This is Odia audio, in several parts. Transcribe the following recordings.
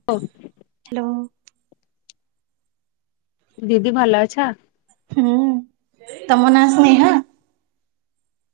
[unintelligible] ହ୍ୟାଲୋ। ଦିଦି ଭଲ ଅଛ? ହୁଁ ତମ ନାଁ ସ୍ନେହା।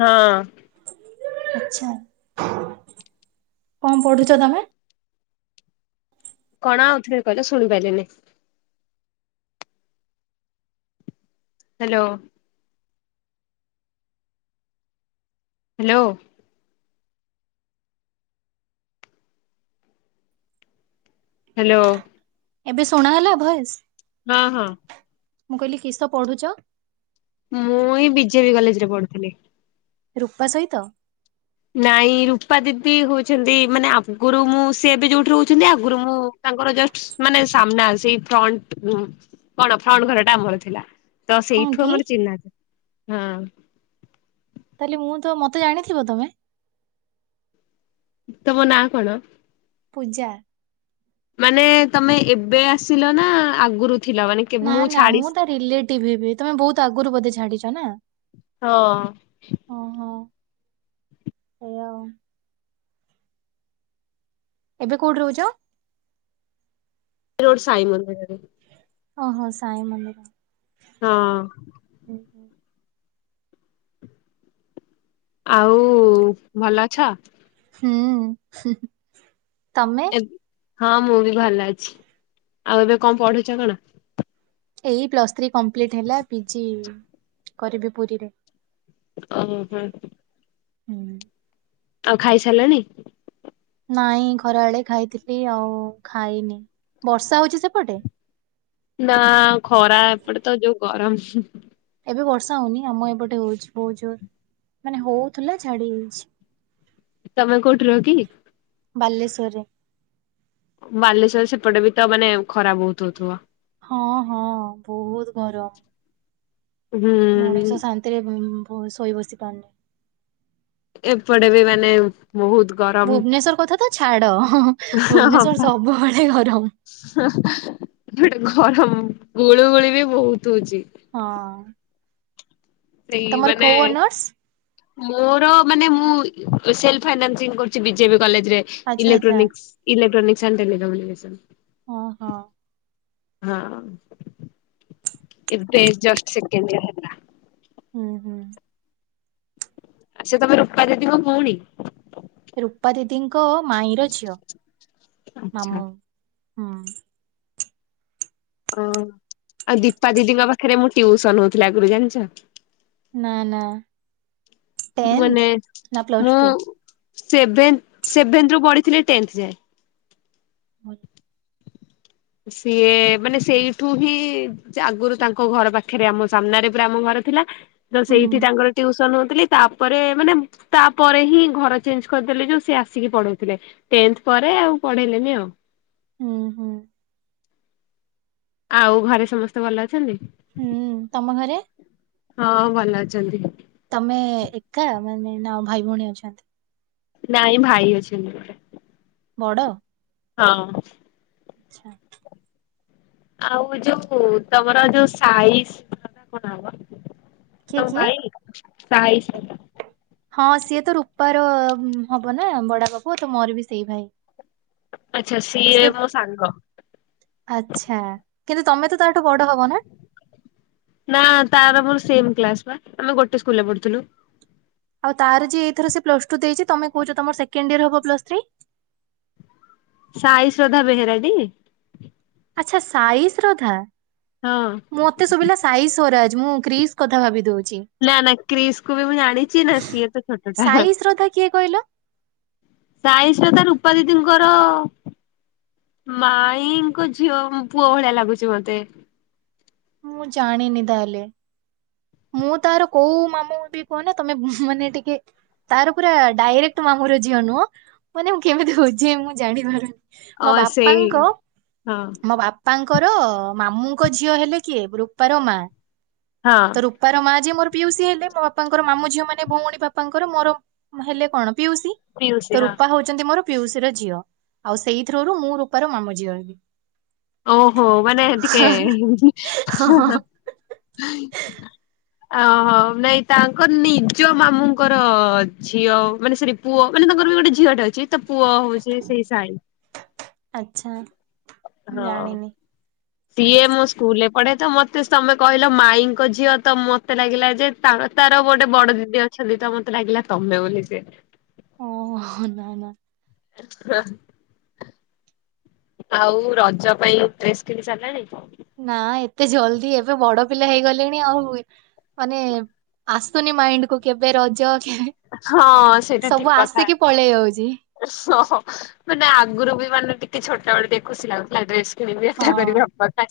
ହଁ। ଆଛା କଣ ପଢୁଚ ତମେ? କଣ ଆଉଥରେ କହିଲ ଶୁଣି ପାରିଲିନି? ହ୍ୟାଲୋ। ହ୍ୟାଲୋ। ହ୍ୟାଲୋ। ଏବେ ଶୁଣା ହେଲା ଭଏସ୍। ହଁ ହଁ। ମୁଁ କହିଲି କିସ ପଢୁଚ? ମୁଁ ଏଇ ବିଜେବିି କଲେଜରେ ପଢ଼ୁଥିଲି। ରୂପା ସହିତ। ନାଇଁ ରୂପା ଦିଦି ହଉଛନ୍ତି ମାନେ ଆଗରୁ ମୁଁ ସେ ଏବେ ଯୋଉଠି ରହୁଛନ୍ତି ଆଗରୁ ମୁଁ ତାଙ୍କର ଜଷ୍ଟ ମାନେ ସାମ୍ନା ସେଇ ଫ୍ରଣ୍ଟ କଣ ଫ୍ରଣ୍ଟ ଘରଟା ଆମର ଥିଲା। ତ ହଁ ସେଇଠୁ କି ଆମର ଚିହ୍ନା ହଁ। ତାହେଲେ ମୁଁ ତ ମତେ ଜାଣିଥିବ ତମେ? ତମ ନାଁ କଣ? ପୂଜା। ମାନେ ତମେ ଏବେ ଆସିଲ ନା ଆଗରୁ ଥିଲ ମାନେ ନା ନା ମୁଁ ତା ରିଲେଟିଭ ହେବି ତମେ ବହୁତ ଆଗରୁ ବୋଧେ ଛାଡିଛ ନା। ହଁ। ଓହୋ। ସେଇଆ ଆଉ ଏବେ କୋଉଠି ରହୁଛ? ରୋଡ ସାଇ ମନ୍ଦିରରେ। ଓହୋ ସାଇ ମନ୍ଦିର। ହଁ। ଆଉ ଭଲ ଅଛ? ହୁଁ ତମେ? ଏବ୍ ହଁ ମୁଁ ବି ଭଲ ଅଛି, ଆଉ ଏବେ କଣ ପଢୁଛ କଣ? ଏଇ ପ୍ଲସ୍ ଥ୍ରୀ କମ୍ପ୍ଲିଟ ହେଲା ପିଜି କରିବି ପୁରୀରେ। ଓ ହ। ହୁଁ। ଆଉ ଖାଇସାରିଲଣି? ନାଇଁ ଖରା ବେଳେ ଖାଇଥିଲି ଆଉ ଖାଇନି ବର୍ଷା ହଉଛି ସେପଟେ ନା ଖରା ଏପଟେ ତ ଯୋଉ ଗରମ। ଏବେ ବର୍ଷା ହଉନି ଆମ ଏପଟେ ହଉଛି ବହୁତ୍ ଜୋର। ମାନେ ହଉଥିଲା ଛାଡି ଯାଇଛି। ତମେ କୋଉଠି ରୁହ କି? ବାଲେଶ୍ୱରରେ। ବାଲେଶ୍ଵର ସେପଟେ ବି ତ ମାନେ ଖରା ବହୁତ ହଉଥିବ। ହଁ ହଁ ବହୁତ ଗରମ। ହୁଁ ମଣିଷ ଶାନ୍ତିରେ ଶୋଇ ବସି ପାରୁନି। ଏପଟେ ବି ମାନେ ବହୁତ ଗରମ ଭୁବନେଶ୍ଵର କଥା ତ ଛାଡ ଭୁବନେଶ୍ୱର୍ ସବୁବେଳେ ଗରମ। ହ ଗୋଟେ ଗରମ ଗୁଳୁ ଗୁଳି ବି ବହୁତ ହଉଛି। ହଁ। ସେଇ ତମର ମାନେ କୋଉ ଅନର୍ସ ମୋର ମାନେ ମୁଁ ସେଲଫାଇନାସିଂ କରୁଛି ବିଜେପି କଲେଜରେ। ଆଚ୍ଛା ଆଚ୍ଛା ଲେକ୍ଟ୍ରାନିକ୍ସ୍ ଇଲେକ୍ଟ୍ରାନିକକ୍ସ ଆଣ୍ଡ ଟେଲିକମ୍ୟୁନିକେସନ। ଓହୋ। ହଁ ଏବେ ଜଷ୍ଟ ସେକେଣ୍ଡ ଇଅର ହେଲା। ହୁଁ। ଆଛା ତମେ ରୂପା ଦିଦିଙ୍କ ଭଉଣୀ। ରୂପା ଦିଦିଙ୍କ ମାଇଁର ଝିଅ ଆଚ୍ଛା। ମାମୁଁ ହୁଁ। ଓହ ଆଉ ଦୀପା ଦିଦିଙ୍କ ପାଖରେ ମୁଁ ଟିଉସନ ହଉଥିଲି ଆଗରୁ ଜାଣିଛ? ନା ନା। ଟେନ୍ଥ ମାନେ ନା ପ୍ଲସ ମୁଁ ଟୁ ସେ ସେଭେନ୍ଥ ରୁ ପଢିଥିଲି ଟେନ୍ଥ ଯାଏ। ହ। ସିଏ ମାନେ ସେଇଠୁ ହିଁ ଆଗରୁ ତାଙ୍କ ଘର ପାଖରେ ଆମ ସାମ୍ନାରେ ପୁରା ଆମ ଘର ଥିଲା। ତ ହୁଁ ସେଇଠି ତାଙ୍କର ଟ୍ୟୁସନ ହଉଥିଲି। ତାପରେ ମାନେ ତାପରେ ହିଁ ଘର ଚେଞ୍ଜ କରିଦେଲେ ଯୋଉ ସେ ଆସିକି ପଢଉଥିଲେ। ଟେନ୍ଥ ପରେ ଆଉ ପଢେଇଲେନି ଆଉ। ହୁଁ ହୁଁ। ଆଉ ଘରେ ସମସ୍ତେ ଭଲ ଅଛନ୍ତି? ହୁଁ ତମ ଘରେ? ହଁ ଭଲ ଅଛନ୍ତି। ତମେ ଏକା ମାନେ ନା ଭାଇ ଭଉଣୀ ଅଛନ୍ତି? ନାଇଁ ଭାଇ ଅଛି। ବଡ଼? ହଁ। ଆଚ୍ଛା। ଆଉ ଯୋଉ ତମର ଯୋଉ ସାଇଜ କଣ ହବ? କିଏ ତ କିଏ? ଭାଇ ଶାଇ ସେ ହଁ ସିଏ ତ ରୂପାର ହବ ନା ବଡ ବାପା ପୁଅ ତ ମୋର ବି ସେଇ ଭାଇ। ଆଚ୍ଛା ସିଏ ସେ ମୋ ସାଙ୍ଗ। ଆଚ୍ଛା କିନ୍ତୁ ତମେ ତ ତାଠୁ ବଡ ହବ ନା? ନା ତାର ମୋର ସେମ କ୍ଲାସ ବା ଆମେ ଗୋଟେ ସ୍କୁଲରେ ପଢୁଥିଲୁ। ଆଉ ତାର ଯି ଏଇଥର ସେ ପ୍ସ ଟୁ ଦେଇଛି, ତମେ କହୁଛ ତମର ସେକଣ୍ଡ ଇୟର ହବ ବୋଲି। ସାଇ ଶ୍ରଦ୍ଧା ବେହେରା କି? ଆଚ୍ଛା ସାଇ ଶ୍ରଧା ହଁ ମତେ ସୁୁବିଲା ସାଇ ସ୍ୱରାଜ ମୁଁ କ୍ରିସ୍ କଥା ଭାବି ଦଉଚି। ନା ନା କ୍ରିସକୁ ବି ମୁଁ ଜାଣିଛି ନ ସିଏ ତ ଛୋଟଟା। ସାଇ ଶ୍ରଦ୍ଧା କିଏ କହିଲ ସାଇ ଶ୍ରଦ୍ଧା ରୂପା ଦିଦିଙ୍କର ମାଇଙ୍କ ଝିଅ ପୁଅ ଭଳିଆ ଲାଗୁଛି ମତେ। ମୁଁ ଜାଣିନି ତାହେଲେ। ମୁଁ ତାର କୋଉ ମାମୁଁ ବି କୁହନ ତମେ ମାନେ ଟିକେ ତାର ପୁରା ଡାଇରେକ୍ଟ ମାମୁଁର ଝିଅ ନୁହଁ ମାନେ ମୁଁ କେମିତି ବୋ ଝେଇବି ମୁଁ ଜାଣିପାରୁନି। ଅ ମୋ ସେଇ ବାପାଙ୍କ ହଁ ମୋ ବାପ ବାପାଙ୍କର ମାମୁଙ୍କ ଝିଅ ହେଲେ କିଏ ରୁପାର ମା ହଁ। ବାପାର ମା ଯେଏ ମୋର ପିଉସି ହେଲେ, ମୋ ବାପାଙ୍କର ମାମୁ ଝିଅ ମାନେ ଭଉଣୀ ବାପାଙ୍କର ମୋର ହେଲେ କଣ ପିଉସି ପିଉସୀ ତ ହଁ ରୁପା ହଉ ମୋର ପିଉସୀ ର ଝିଅ ଆଉ ସେଇଥିରରୁ ମୁଁ ରୂପାର ମାମୁଁ ଝିଅ ହେବି। ଓହୋ ମାନେ ଟିକେ ହଁ ହଁ। [unintelligible] ଓହୋ ନାଇଁ ତାଙ୍କର ନିଜ ମାମୁଁଙ୍କର ଝିଅ ମାନେ ସରି ପୁଅ ମାନେ ତାଙ୍କର ବି ଗୋଟେ ଝିଅଟେ ଅଛି ତ ପୁଅ ହଉଛି ସେଇ ସାଇ। ଆଛା ମୁଁ ହଁ। ଜାଣିନି। ସିଏ ମୋ ସ୍କୁଲରେ ପଢେ ତ ମତେ ତମେ କହିଲ ମାଇଙ୍କ ଝିଅ ତ ମତେ ଲାଗିଲା ଯେ ତାର ଗୋଟେ ବଡ ଦିଦି ଅଛନ୍ତି ତ ମତେ ଲାଗିଲା ତମେ ବୋଲି ସେ। ଓହୋ ନାଁ ନାଁ। [unintelligible] ଆଉ ରଜ ପାଇଁ ଡ୍ରେସ କିଣି ସାରିଲାଣି? ନା ଏତେ ଜଲଦି ଏବେ ବଡ ପିଲା ହେଇଗଲେଣି ଆଉ। ମାନେ ଆସୁନି ମାଇଣ୍ଡ କୁ କେବେ ରଜ କେବେ? ହଁ ସେଇଟା ଠିକ ସବୁ କଥା। ଆସିକି ପଳେଇ ଯାଉଛି। ସହ ମାନେ ଆଗରୁ ବି ମାନେ ଟିକେ ଛୋଟ ବେଳେ ଟିକେ ଖୁସି ଲାଗୁଥିଲା ଡ୍ରେସ୍ ମ ବି ଏଟା ହଁ।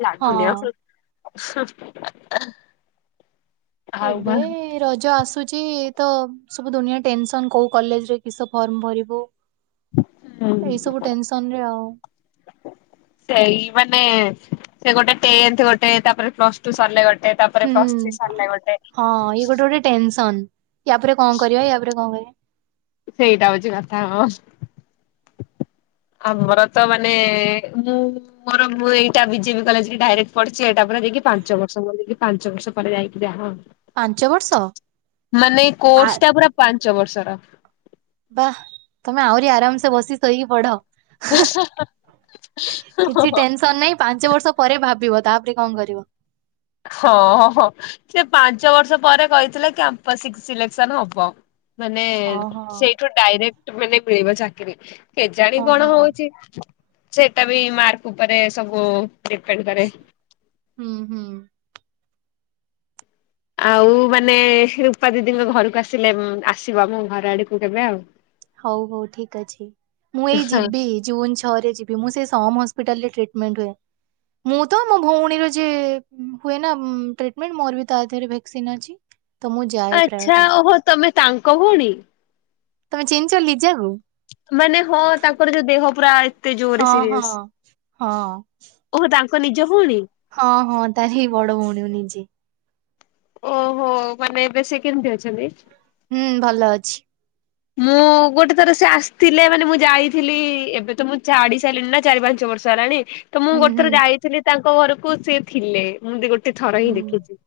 [unintelligible] ଲାଗୁନି ହଁ ଆଉ ବା ଏବେ ରଜ ଆସୁଛି। ତ ସବୁ ଦୁନିଆ ଟେନସନ କୋଉ କଲେଜରେ କିସ ଫର୍ମ ଭରିବୁ। ହୁଁ। ଏଇ ସବୁ ଟେନସନ ରେ ଆଉ। ସେଇ ମାନେ ସେ ଗୋଟେ ଟେନଥ୍ ଗୋଟେ ତାପରେ ପ୍ଲସଟୁ ସରିଲେ ଗୋଟେ ତାପ୍ ହୁଁ ହଁ ଇଏ ଗୋଟେ ଗୋଟେ ଟେନସନ୍ ୟା ପରେ କଣ କରିବା ୟାପରେ କଣ କରିଆ ସେଇଟା ହୋଉଚି କଥା ପ୍ଲସ୍ ଆମର ତ ମାନେ ମୁଁ ମୋର ମୁଁ ଏଇଟା ବିଜେବି କଲେଜକି ଡାଇରେକ୍ଟ ପଢିଚି ଏଇଟା ପରେ ଯାଇକି ପାଞ୍ଚ ବର୍ଷ ମୋର ଯାଇକି ପାଞ୍ଚ ବର୍ଷ ପରେ ଯାଇକି ଯାହା ପାଞ୍ଚ ବର୍ଷ ଆଉ ମାନେ ଆ କୋର୍ସଟା ପୁରା ପାଞ୍ଚ ବର୍ଷର। ବା ତମେ ଆହୁରି ଆରାମସେ ବସି ଶୋଇକି ପଢ। କିଛି ଟେନସ ସନ୍ ନାଇଁ ପାଞ୍ଚ ବର୍ଷ ପରେ ଭାବିବ ତାପରେ କଣ କରିବ। ହଁଅ ହଁ କିଏ ପାଞ୍ଚ ବର୍ଷ ପରେ କହିଥିଲେ କ୍ୟାମ୍ପସ ସିକ୍ ସିଲେକ୍ସନ ହବ। ମାନେ ହଁ ହଁ। ସେଇଠୁ ଡାଇରେକ୍ଟ ମାନେ ମିଳିବ ଚାକିରି। କେଜାଣି ହଁ କଣ ହଁ ହୋଉଚି ସେଟା ବି ମାର୍କ ଉପରେ ସବୁ ଡିପେଣ୍ଡ କରେ। ଉଁହୁଁ। ଆଉ ମାନେ ରୂପା ଦିଦିଙ୍କ ଘରକୁ ଆସିଲେ ଉଁ ଆସିବ ଆମ ଘର ଆଡକୁ କେବେ ଆଉ। ହୋଉ ହୋଉ ଠିକ ଅଛି ମୁଁ ଏଇ ହଁ ଯିବି ଜୁନ ଛ ଛଅରେ ଯିବି ମୁଁ ସେଇ ସମ ହସ୍ପିଟାଲରେ ଟ୍ରିଟମେଣ୍ଟ ହୁଏ। ମୁଁ ତ ମୋ ଭୋଉଣୀର ଯିଏ ଉଁ ହୁଏନା ଉଁ ଟ୍ରିଟମେଣ୍ଟ ମୋର ବି ତା ଦେହରେ ଭେକ୍ସିନ ଅଛି। ତ ମୁଁ ଯାଏ ପ୍ରାୟ ଆଚ୍ଛା ଟାଇମ୍ ଓହୋ ତମେ ତାଙ୍କ ଭୋଉଣୀ। ତମେ ଚିନଚ ଲିଜାକୁ? ମାନେ ହଁ ତାଙ୍କର ଯୋଉ ଦେହ ପୁରା ଏତେ ଜୋରେ ହଁ ହଁ। ସିରିଅସ୍। ହଁ ଓହୋ ତାଙ୍କ ନିଜ ଭୋଉଣୀ। ହଁ ହଁ ତାରି ବଡ ଭୋଉଣୀ ମୁଁ ନିଜେ। ଓହୋ ମାନେ ଏବେ ସେ କେମତି ଅଛନ୍ତି? ହୁଁ ଭଲ ଅଛି। ମୁଁ ଗୋଟେ ଥର ସେ ଆସିଥିଲେ ମାନେ ମୁଁ ଯାଇଥିଲି ଏବେ ତ ମୁଁ ଛାଡି ସାଇଲିିଣି ନା ଚାରି ପାଞ୍ଚ ବର୍ଷ୍ ଷ ହେଲାଣି ତ ମୁଁ ହୁଁ ଗୋଟେ ହୁଁ ଥର ଯାଇଥିଲି ତାଙ୍କ ଘରକୁ ସିଏ ଥିଲେ ମୁଁ ଏମତି ଗୋଟେ ଥର ହିଁ ହୁଁ ଦେଖିଚି।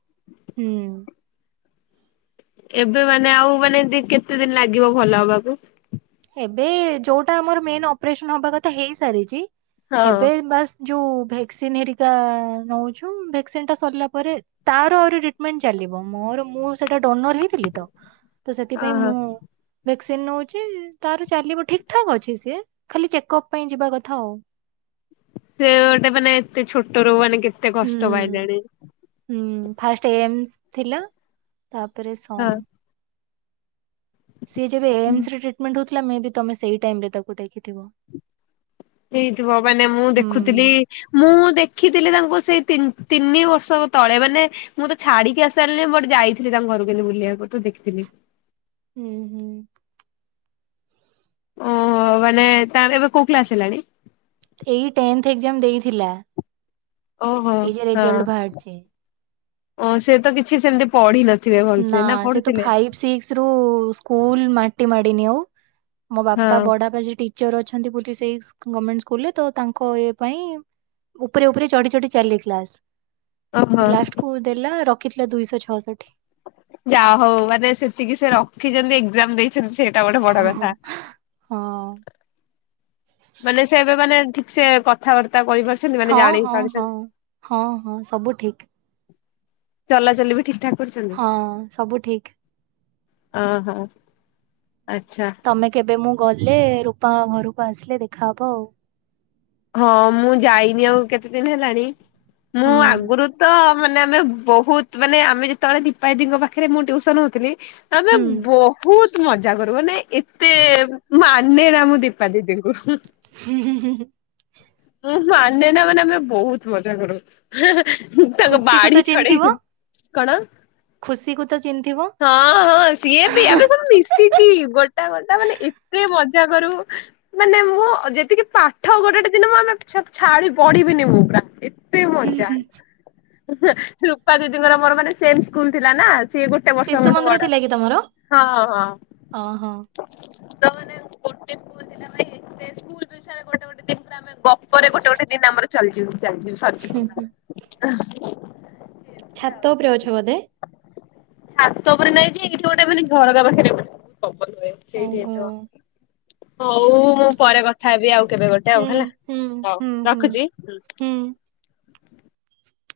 ହୁଁ। ଏବେ ମାନେ ଆଉ ମାନେ ଦି କେତେ ଦିନ ଲାଗିବ ଭଲ ହବାକୁ? ଏବେ ଯୋଉଟା ଆମର ମେନ୍ ଅପରେସନ ହବା କଥା ହେଇ ସାରିଚି ହଁ। ଏବେ ବାସ୍ ଯୋଉ ଭେକ୍ସିନ ହେରିକା ନୋଉଛୁ ଭେକ୍ସିନଟା ସରଲା ପରେ ତାର ଆହୁରି ଟ୍ରିଟମେଣ୍ଟ ଚାଲିବ ମୋର ମୁଁ ସେଟା ଡୋନର ହେଇଥିଲି ତ ତ ସେଥିପାଇଁ ଓହୋ ମୁଁ ଭେକ୍ସିନ ନୋଉଚି ତାର ଚାଲିବ ଠିକ ଠାକ ଅଛି ସିଏ ଖାଲି ଚେକଅପ୍ ପାଇଁ ଯିବା କଥା ଆଉ। ସେ ଗୋଟେ ମାନେ ଏତେ ଛୋଟରୁ ମାନେ କେତେ ହୁଁ କଷ୍ଟ ପାଇଲେଣି। ହୁଁ ଫାଷ୍ଟ ଏମସ୍ ଥିଲା ତାପରେ ହଁ। ସମ୍। ସିଏ ଯେବେ ଏମସରେ ଟ୍ରିଟମେଣ୍ଟ ହୋଉଥୁଲା ମେ ବି ତମେ ସେଇା ଟାଇମରେ ତାକୁ ଦେଖିଥିବ। ହେଇଥିବ ମାନେ ମୁଁ ହୁଁ ଦେଖୁଥୁଲି ମୁଁ ଦେଖିଥିଲି ତାଙ୍କୁ ସେଇ ତିନ୍ ତିନି ବର୍ଷ ତଳେ ମାନେ ମୁଁ ତ ଛାଡିକି ଆସିସାରଲି ବଟ୍ ଯାଇଥିଲି ତାଙ୍କ ଘରକୁ ଏମତି ବୁଲିବାକୁ ତ ଦେଖିଥିଲି। ଉଁହୁଁ। ଓହୋ ମାନେ ତା ଏବେ କୋଉ କ୍ଲାସ ହେଲାଣି? ଏଇ ଟେନଥ୍ ଏଗଜାମ ଦେଇଥିଲା। ଓହୋ ଏଇ ଯେ ହଁ ରେଜଲ୍ଟ ବାହାରିଛି ଓ ସେ ତ କିଛି ସେମିତି ପଢିନ ଥିବେ ଭଲସେ ନା ପଢୁଥିଲେ? ସିକ୍ସରୁ ସ୍କୁଲ ମାଟି ମାଡିନି ଆଉ ମୋ ହଁ। ବାପା ବଡବାପା ଯିଏ ଟି ଚର ଅଛନ୍ତି ବୋଲି ସେଇ ସ୍ ଗମେଣ୍ଟ ସ୍କୁଲରେ ତ ତାଙ୍କ ଏ ପାଇଁ ଉପରେ ଉପରେ ଚଢି ଚଢି ଚାଲେ କ୍ଲାସ ଓହୋ। ଲାଷ୍ଟକୁ ଦେଲା ରଖିଥିଲା ଦୁଇଶ ଛଅଷଠି। ଯାହୋଉ ମାନେ ସେତିକି ସେ ରଖିଚନ୍ତି ଏଗଜାମ ଦେଇଚନ୍ତି ସେ ହଁ ହଁ ହଁ। ମାନେ ସେ ଏବେ ମାନେ ଠିକ ସେ କଥାବାର୍ତ୍ତା କରିପାରୁଛି। ହଁ ହଁ ହଁ ହଁ ହଁ ସବୁ ଠିକ। ଚଲା ଚାଲି ବି ଠିକ୍ ଠାକ୍। ହଁ ସବୁ ଠିକ୍। ଅଁ ହ ଆଚ୍ଛା। ତମେ କେବେ ମୁଁ ଗଲେ ରୂପା ଙ୍କ ଘରକୁ ଆସିଲେ ଦେଖାହବ ଆଉ। ହଁ ମୁଁ ଯାଇନି ଆଉ କେତେ ଦିନ ହେଲାଣି ହୁଁ ମୁଁ ଆଗରୁ ତ। ମାନେ ଆମେ ବହୁତ ମାନେ ଆମେ ଯେତେ ବେଳେ ଦୀପା ଦୀଙ୍କ ପାଖରେ ମୁଁ ଟିଉସନ ହଉଥିଲି। ଆମେ ହୁଁ ବହୁତ ମଜା କରୁ ମାନେ ଏତେ ମାନେ ନା ମୁଁ ଦୀପ୍। ପା ଦିଦି ଙ୍କୁ ହୁଁ। ହୁଁ ହୁଁ ହୁଁଁ। ମୁଁ ମାନେ ନା ମାନେ ଆମେ ବହୁତ ମଜା କରୁ ହେଁ ହେଁ ହୁଁ ତାଙ୍କ ଖୁସିକୁ ବାଡି ଛଡେଇ। କଣ। ଖୁସି କୁ ତ ଚିହ୍ନ ଥିବ। ହଁ ହଁ ସିଏ ବି ଆମେ ସବୁ ମିଶିକି ଗୋଟା ଗୋଟା ମାନେ ଏତେ ମଜା କରୁ। ମାନେ ମୁଁ ଯେତିକି ପାଠ ଗୋଟେ ଗୋଟେ। ଦିନ ମୁଁ ଆମେ ଛ ଛାଡି ପଢିବିନି ମୁଁ ପୁରା ଏତେ ହୁଁ, ମଜା। ହୁଁ। ହେଁ ରୂପା ଦିଦିଙ୍କର ମୋର ମାନେ ସେମ ସ୍କୁଲ ଥିଲା ନା। ସିଏ ଗୋଟେ ବର୍ଷ ଶିଶୁ ମୋ ଠୁ ମନ୍ଦିର ବଡ ଥିଲା କି ତମର? ହଁ ହଁ। ଓହୋ ତ ମାନେ ଗୋଟେ ସ୍କୁଲ ଥିଲା ଭାଇ ଏତେ ସ୍କୁଲ ବିଷୟ ରେ ଗୋଟେ ଗୋଟେ ଦିନ। ପୁରା ଆମେ ଗପରେ ଗୋଟେ ଗୋଟେ ଦିନ ଆମର ଚାଲିଯିବୁ ଚାଲିଯିବୁ ହୁଁ ହୁଁ ସରିଯିବ। ଏମିତି ଆଉ ଛାତ ଉପରେ ଅଛ ବୋଧେ। ଛାତ ଉପରେ ନାଇଁ ଯେ ଏଇଠି ଗୋଟେ ମାନେ ଝରକା ପାଖରେ ପବନ ହୁଏ ସେଇଠି ଓହୋ ହେଇଥିବ। ହଉ ମୁଁ ପରେ କଥା ହେବି ଆଉ କେବେ ଗୋଟେ ହୁଁ ହେଲା ହୁଁ ହଉ ହୁଁ ହୁଁ ରଖୁଛି। ହୁଁ।